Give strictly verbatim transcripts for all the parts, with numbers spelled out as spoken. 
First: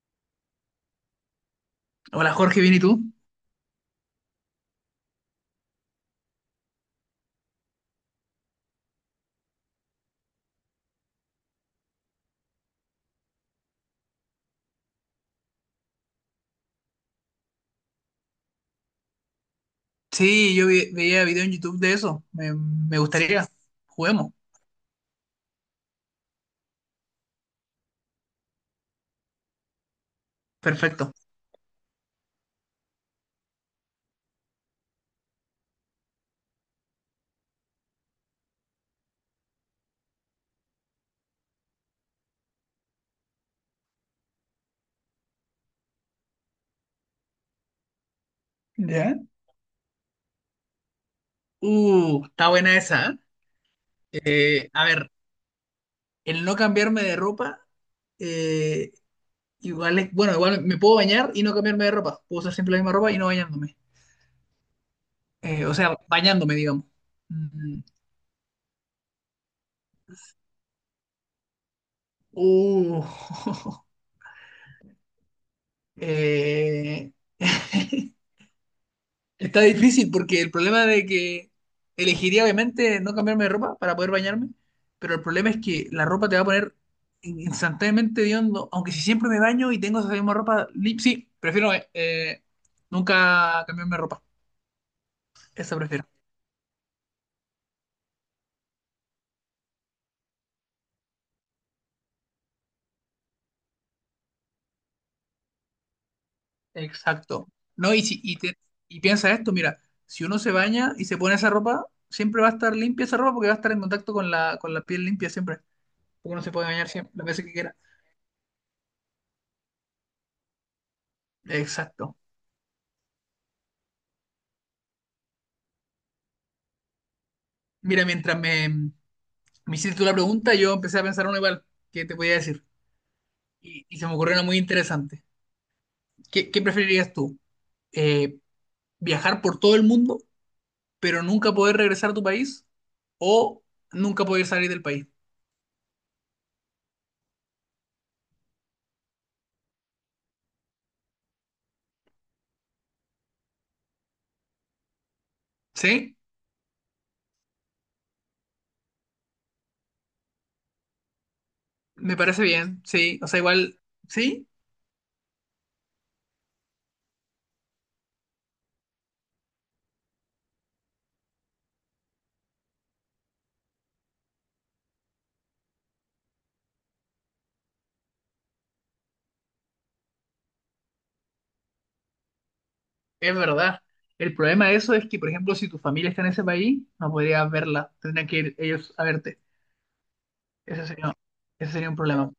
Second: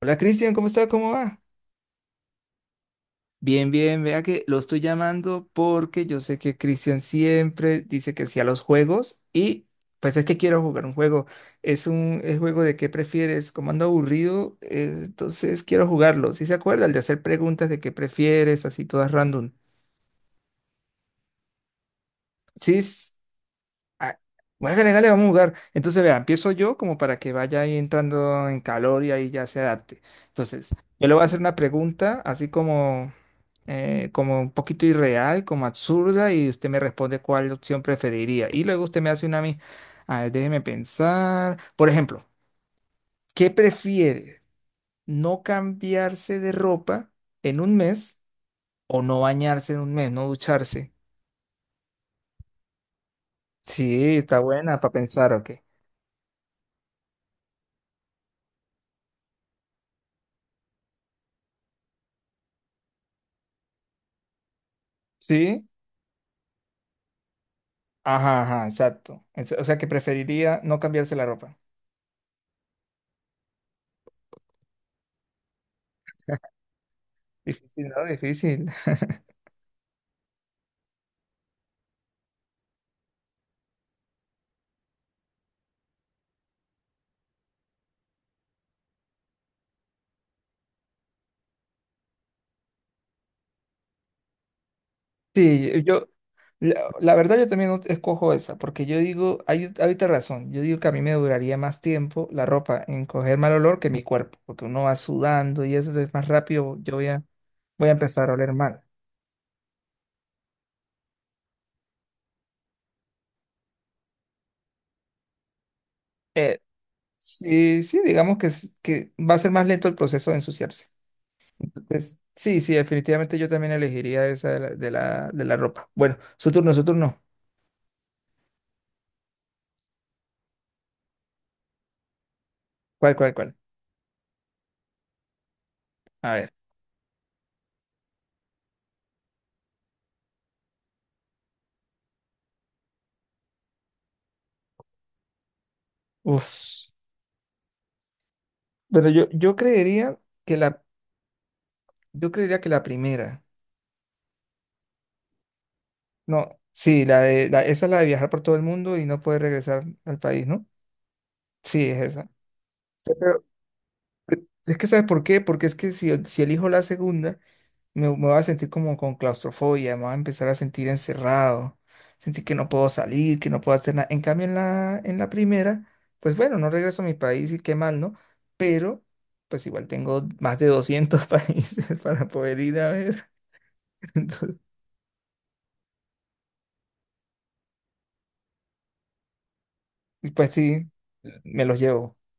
Hola Cristian, ¿cómo está? ¿Cómo va? Hola Jorge, ¿bien y tú? Bien, bien, vea que lo estoy llamando porque yo sé que Cristian siempre dice que sí a los juegos y pues es que quiero jugar un juego. Es un es juego de qué prefieres, como ando aburrido, eh, entonces quiero jugarlo. ¿Sí se acuerda? El de hacer preguntas de qué prefieres, así todas random. Sí, yo vi- veía video en YouTube de eso. Me, Sí. me gustaría. Ah, Juguemos. bueno, hágale, hágale, vamos a jugar. Entonces, vea, empiezo yo como para que vaya ahí entrando en calor y ahí ya se adapte. Entonces, yo Perfecto. le voy a hacer una pregunta así como, eh, como un poquito irreal, como absurda, y usted me responde cuál opción preferiría. Y luego usted me hace una a mí. A ver, déjeme pensar. Por ejemplo, ¿qué prefiere? ¿No cambiarse de ropa en un mes o ¿Ya? no bañarse en un mes, no ducharse? Uh, está buena esa, ¿eh? Sí, está Eh, buena A para ver, pensar, ¿ok? el no cambiarme de ropa, eh, igual es, bueno, igual me puedo bañar y no cambiarme de ropa. Puedo usar siempre la misma ropa y no bañándome. Eh, Sí. O sea, bañándome, digamos. Mm, Ajá, ajá, exacto. Es- O sea que preferiría no cambiarse la ropa. uh, eh, Difícil, ¿no? Difícil. Está difícil porque el problema de que elegiría obviamente no cambiarme de ropa para poder bañarme, pero el problema es que la ropa te va a poner in- instantáneamente hediondo, aunque si siempre me baño y tengo esa misma ropa, li- sí, prefiero eh, eh, nunca cambiarme de ropa, esa Sí, prefiero. yo, la, la verdad yo también escojo esa, porque yo digo, hay, hay otra razón, yo digo que a mí me duraría más tiempo la ropa en coger mal olor que mi cuerpo, porque uno va sudando y eso es más rápido, yo voy a, Exacto. voy a No, y, si, empezar a y, oler te- mal. y piensa esto, mira, si uno se baña y se pone esa ropa, siempre va a estar limpia esa ropa porque va a estar en contacto con la, con la piel limpia siempre, porque uno se Eh, puede bañar siempre, las veces que quiera. sí, sí, digamos que, s- que va a ser más lento el proceso de ensuciarse. Exacto. Entonces, sí, sí, definitivamente yo también elegiría esa de la, de la, de la ropa. Bueno, su turno, su turno. Mira, mientras me, Me hiciste tú la pregunta, yo empecé a pensar uno igual, ¿qué te podía decir? ¿Cuál, cuál, cuál? Y, y se me ocurrió una muy interesante. A ver. ¿Qué, ¿qué preferirías tú? Eh, ¿viajar por todo el mundo, pero nunca poder regresar a tu país? ¿O nunca poder salir del país? Uf. Bueno, yo, yo creería que la, yo creería que la primera. ¿Sí? No, sí, la de, la, esa es la de viajar por todo el mundo y no poder regresar al país, ¿no? Sí, es Me esa. parece bien, Sí. sí. O sea, Pero, igual, eh, sí, es que ¿sabes por qué? Porque es que si, si elijo la segunda, me, me voy a sentir como con claustrofobia, me voy a empezar a sentir encerrado, sentir que no puedo salir, que no puedo hacer nada. En cambio, en la, en la primera, pues bueno, no regreso a mi país y qué mal, ¿no? Pero pues igual tengo más de doscientos países para poder ir a ver. es verdad. El problema de eso es que, por ejemplo, si tu familia está en ese país, no podrías verla. Tendrían que ir ellos a verte. Y pues Ese sí, sería, me ese los sería un llevo, problema.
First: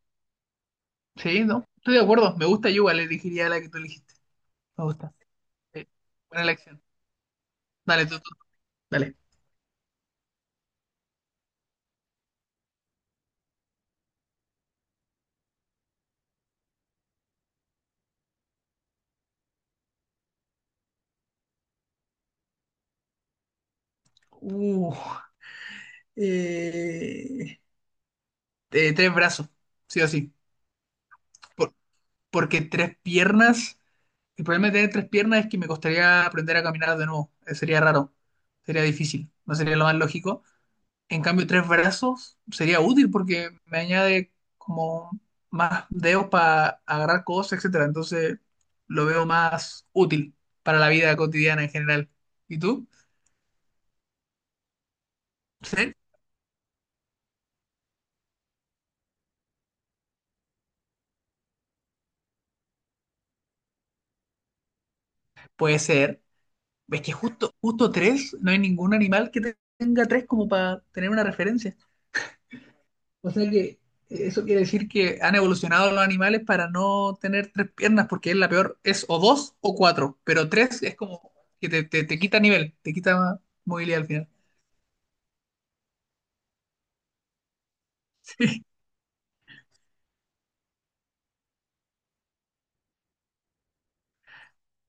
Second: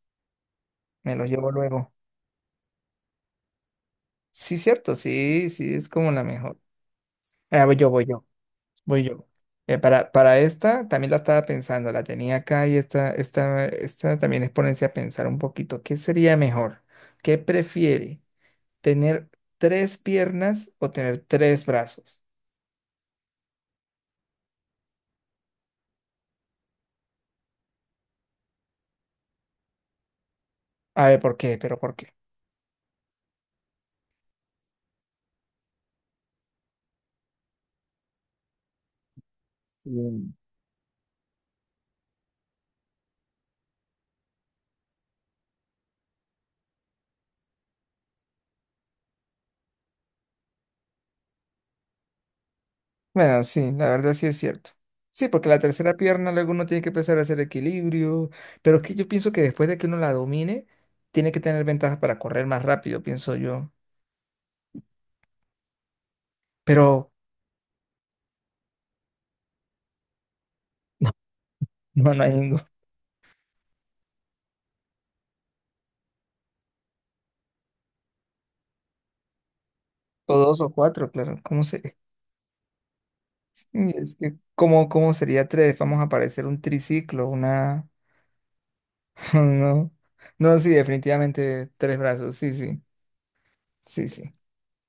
me los Sí, llevo ¿no? luego. Estoy de acuerdo. Me gusta, yo igual elegiría la que tú elegiste. Sí, Me cierto, gusta. sí, sí, Sí, es como la buena mejor. elección. Ah, voy yo, voy Dale, tú, yo, tú. voy Dale. yo. Eh, para, para esta también la estaba pensando, la tenía acá y esta, esta, esta también es ponerse a pensar un poquito. ¿Qué sería mejor? ¿Qué prefiere? ¿Tener tres piernas o tener tres brazos? Uh, eh, eh, tres brazos, sí o sí. A ver, ¿por qué? Por- ¿Pero por qué? porque tres piernas. El problema de tener tres piernas es que me costaría aprender a caminar de nuevo. Eh, sería raro. Sería difícil. No sería lo más lógico. En cambio, tres brazos sería útil porque me añade como más dedos para agarrar cosas, etcétera. Entonces, lo veo más útil para la vida cotidiana en general. ¿Y tú? Bueno, sí, la verdad sí es cierto. Sí, porque la Sí, tercera pierna luego uno tiene que empezar a hacer equilibrio, pero es que yo pienso que después de que uno la domine, tiene que tener ventajas para correr más rápido, pienso yo. puede ser. Pero Es que justo, justo tres, no hay ningún animal que tenga tres como para tener una referencia. no, no hay ninguno. O sea que eso quiere decir que han evolucionado los animales para no tener tres piernas, porque es la peor, es o dos o cuatro, O pero dos o tres es cuatro, como claro. ¿Cómo que se, te, te, te quita nivel, te quita movilidad al es final. que, ¿cómo, cómo sería tres? Vamos a aparecer un triciclo, una... No, no, sí, definitivamente tres brazos, sí, sí, sí, sí.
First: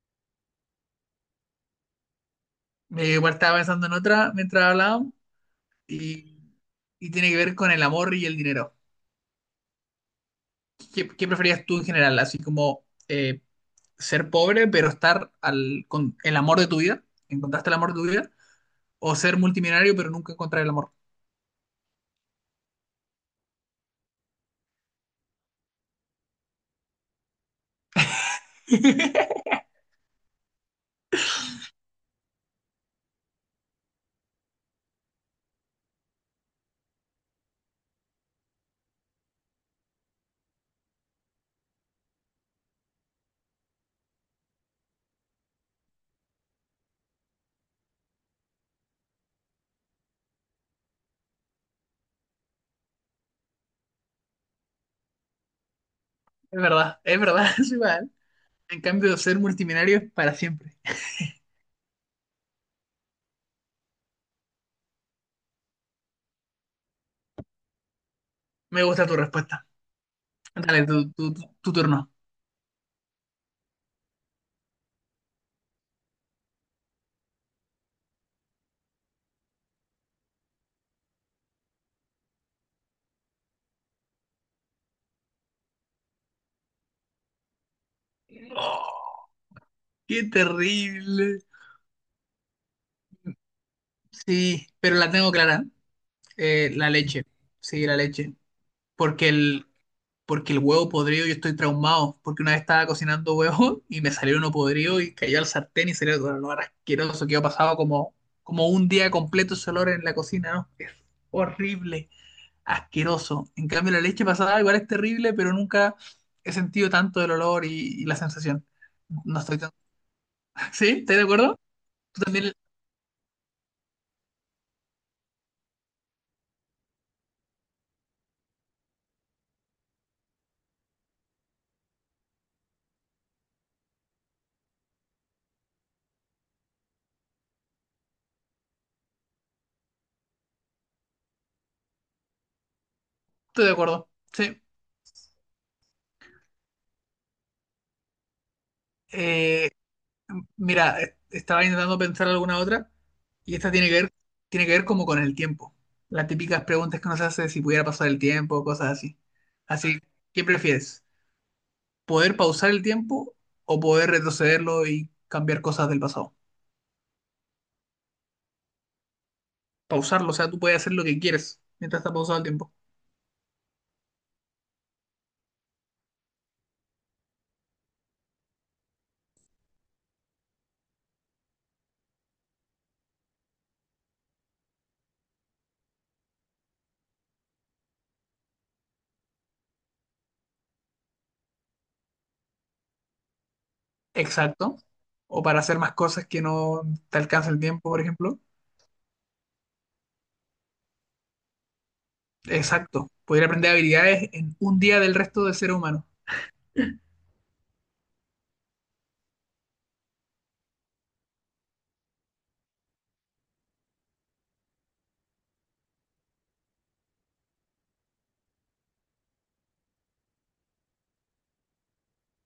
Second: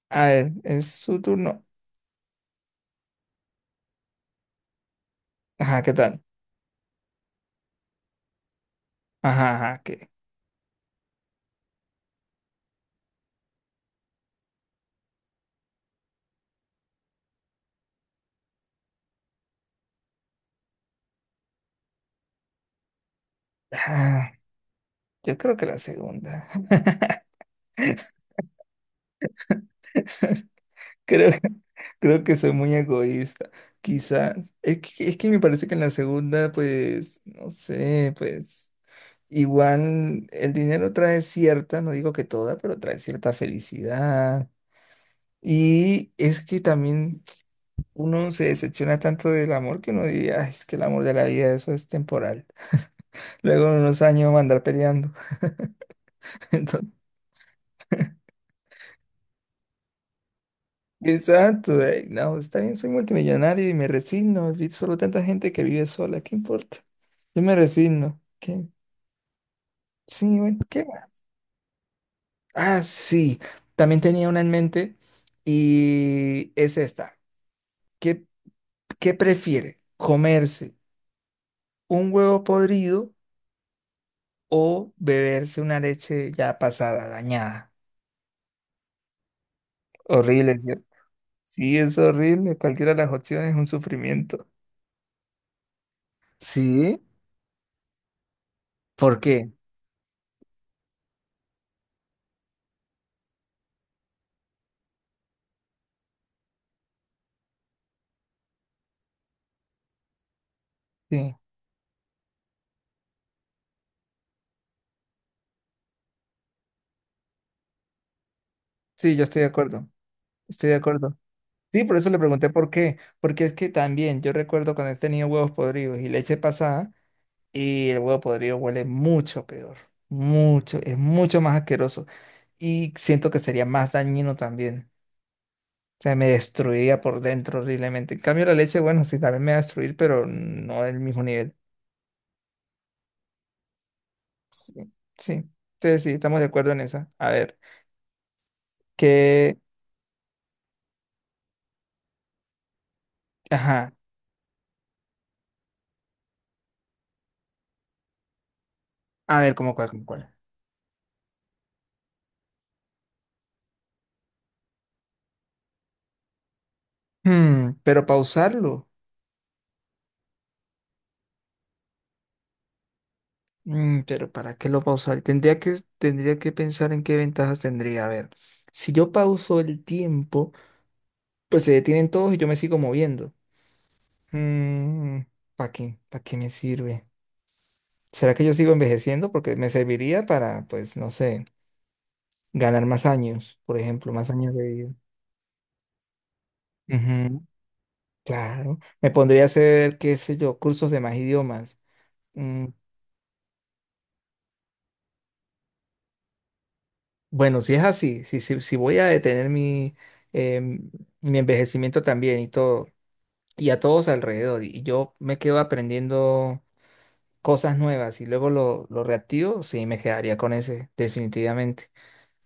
A ver, es su turno. Sí. Me igual estaba pensando en otra mientras hablábamos Ajá, ¿qué tal? y, y tiene que ver con el amor y el dinero. Ajá, ajá, ¿qué? ¿Qué, ¿qué preferías tú en general? Así como eh, ser pobre, pero estar al, con el amor de tu vida. ¿Encontraste el amor de tu vida? O ser multimillonario, pero nunca encontrar el amor. Ah, yo creo que la segunda. creo, creo que soy muy egoísta. Quizás. Es que, es que me parece que en la segunda, pues, no sé, pues, igual el dinero trae cierta, no digo que toda, pero trae cierta felicidad. Y es que también uno se decepciona tanto del amor que uno diría, "Ay, es que el amor de la vida, eso es temporal. Luego en unos años va a andar peleando. Es entonces verdad, es verdad, es igual. En cambio, ser multimillonario es para siempre. Exacto. eh, No, está bien, soy multimillonario y me resigno. Vi solo tanta gente que vive sola, ¿qué importa? Yo me resigno. ¿Qué? Me gusta tu respuesta. Sí, bueno, ¿qué Dale, tu, más? tu- tu- tu turno. Ah, sí, también tenía una en mente y es esta. ¿Qué, qué prefiere? ¿Comerse un huevo podrido o beberse una leche ya pasada, dañada? Oh, qué Horrible, ¿cierto? terrible. Sí, es horrible. Cualquiera de las opciones es un sufrimiento. Sí, pero la tengo clara. Eh, la Sí, leche. Sí, la leche. ¿por Porque qué? el, porque el huevo podrido yo estoy traumado, porque una vez estaba cocinando huevo y me salió uno podrido y cayó al sartén y salió todo el olor asqueroso que yo pasado como, como un día completo ese olor en la cocina, ¿no? Es Sí, horrible, asqueroso. En cambio la leche pasada igual es terrible, pero nunca he sentido tanto el olor y, y la sensación. sí, yo No estoy de estoy tan... acuerdo. Estoy de ¿Sí? ¿Estás acuerdo. de acuerdo? Sí, por eso le Tú pregunté también por qué. Porque es que también yo recuerdo cuando he tenido huevos podridos y leche pasada, y el huevo podrido huele mucho peor. Mucho, es mucho más asqueroso. Y siento que sería más dañino también. O sea, me destruiría por dentro horriblemente. En cambio, la leche, bueno, sí, también me va a destruir, pero no del mismo nivel. estoy de acuerdo. Sí. Sí, sí. Entonces, sí, estamos de acuerdo en esa. A ver, que. Eh, Mira, eh, estaba intentando pensar alguna otra y esta tiene Ajá. que ver, tiene que ver como con el tiempo. Las típicas preguntas que nos hace si pudiera pasar el tiempo, cosas así. A ver, ¿cómo cuál, Así, cómo cuál? ¿qué prefieres? ¿Poder pausar el tiempo o poder retrocederlo y cambiar cosas del pasado? Hmm, pero pausarlo. Pausarlo, o sea, tú puedes hacer lo que quieres mientras está pausado el tiempo. Mm, pero ¿para qué lo pausar? Tendría que, tendría que pensar en qué ventajas tendría. A ver, si yo pauso el tiempo, pues se detienen todos y yo me sigo moviendo. ¿Para qué? ¿Para qué me sirve? ¿Será que yo sigo envejeciendo? Porque me serviría para, pues, no sé, ganar más años, por ejemplo, más años de Exacto. vida. O para hacer más cosas que no te Ujú. alcanza el tiempo, por ejemplo. Claro. Me pondría a hacer, qué sé yo, cursos de más idiomas. Mm, Exacto. Poder aprender habilidades en un día del resto de ser humano. bueno, si es así, si, si, si voy a detener mi, em, mi envejecimiento también y todo, y a todos alrededor. Y yo me quedo aprendiendo cosas nuevas y luego lo, lo reactivo, sí, me quedaría con ese, definitivamente.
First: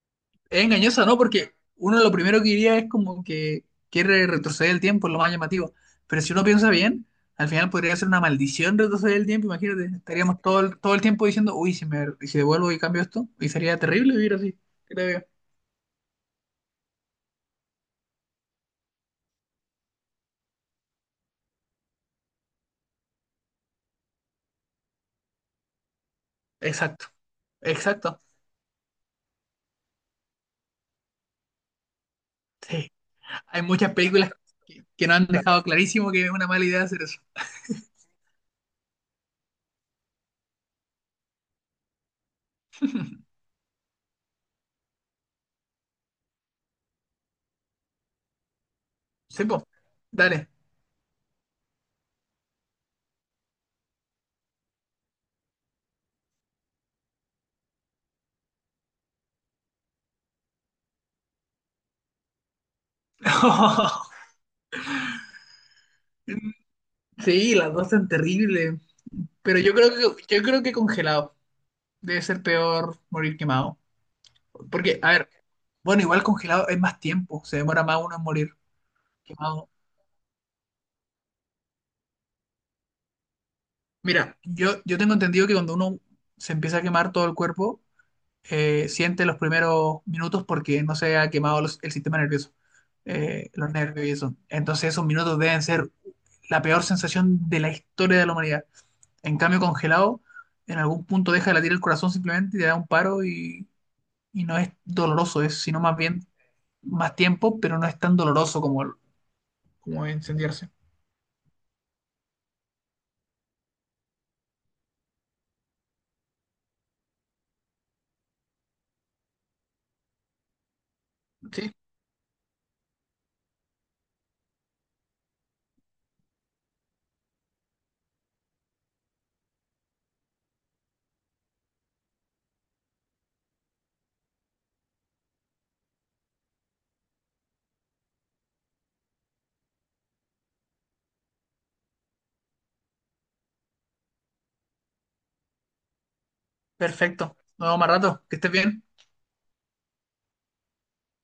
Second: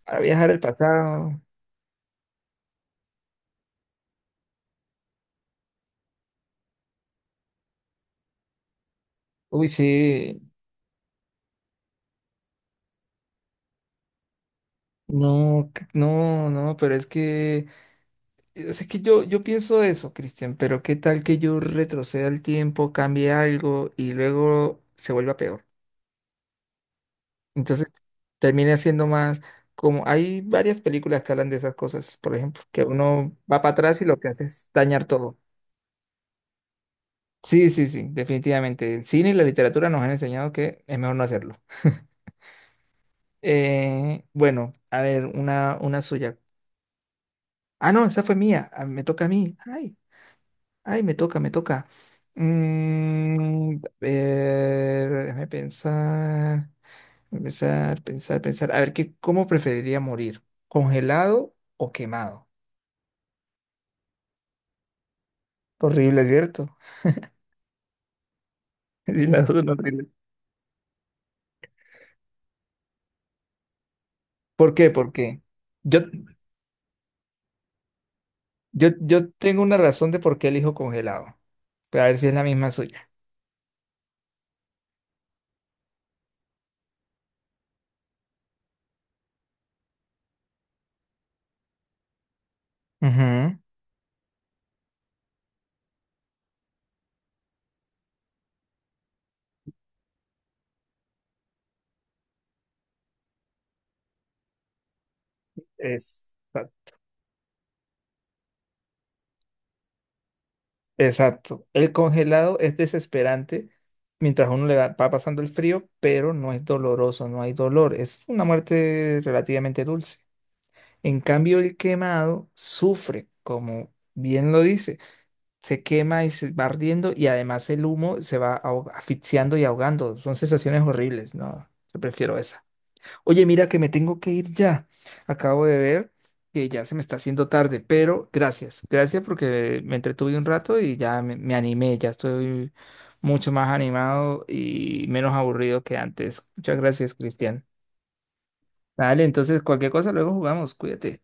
A viajar al Es engañosa, ¿no? pasado. Porque uno lo primero que diría es como que quiere retroceder el tiempo, es lo más llamativo. Pero si uno piensa bien, al final podría ser una maldición retroceder el tiempo, Uy, imagínate. sí. Estaríamos todo el, todo el tiempo diciendo, uy, si me y si devuelvo y cambio esto, y sería terrible vivir así, creo yo. No, c- no, no, pero es que, eh, es que yo, yo pienso eso, Cristian, pero qué tal que yo retroceda el tiempo, cambie algo y luego se vuelva peor. Exacto, Entonces exacto. termine haciendo más, como hay varias películas que hablan de esas cosas, por ejemplo, que Sí, uno va hay para muchas atrás y lo que películas hace es que, dañar que nos han todo. dejado clarísimo que es una mala idea hacer eso. Sí, sí, sí, definitivamente. El cine y la literatura nos han enseñado que es mejor no hacerlo. Eh, bueno, a ver, una, una suya. Ah, no, esa fue mía. Ah, me toca a Sí, mí. po, Ay, dale. ay, me toca, me toca. Mm, a ver, déjame pensar, pensar, pensar, pensar. A ver, ¿qué, cómo preferiría morir? ¿Congelado o quemado? Horrible, ¿cierto? Sí, las dos son terribles. Sí, las dos Pero son yo creo horribles. que, yo creo que congelado. Debe ser peor morir quemado. ¿Por qué? Porque, a ¿Por ver, qué? Yo, bueno, igual congelado es más tiempo, se demora más uno en morir yo, yo tengo quemado. una razón de por qué elijo congelado. A ver si es la misma suya. Mira, yo, yo tengo entendido que cuando uno se empieza a quemar todo el cuerpo, eh, siente los primeros minutos porque no se ha quemado los- el sistema nervioso, eh, Ujú. los nervios y eso. Entonces esos minutos deben ser la peor sensación de la historia de la humanidad. En cambio, congelado, en algún punto deja de latir el corazón simplemente y te da un paro y, y no es doloroso, es sino más bien Es- más tiempo, pero no es tan doloroso como, como incendiarse. exacto. El congelado es desesperante mientras uno le va, va pasando el frío, pero no es doloroso, no hay dolor. Es una muerte relativamente dulce. En cambio, Sí, el quemado sufre, como bien lo dice. Se quema y se va ardiendo y además el humo se va ahog- asfixiando y ahogando. Son sensaciones horribles, ¿no? Yo prefiero esa. Oye, mira que me tengo que ir ya. Acabo de ver que ya se me está haciendo tarde, pero gracias. Gracias porque me entretuve un rato y ya me, me animé, ya estoy mucho más animado y menos aburrido que antes. Muchas gracias, perfecto. Cristian. Nos vemos más rato. Que estés bien. Dale, entonces cualquier cosa luego jugamos, cuídate.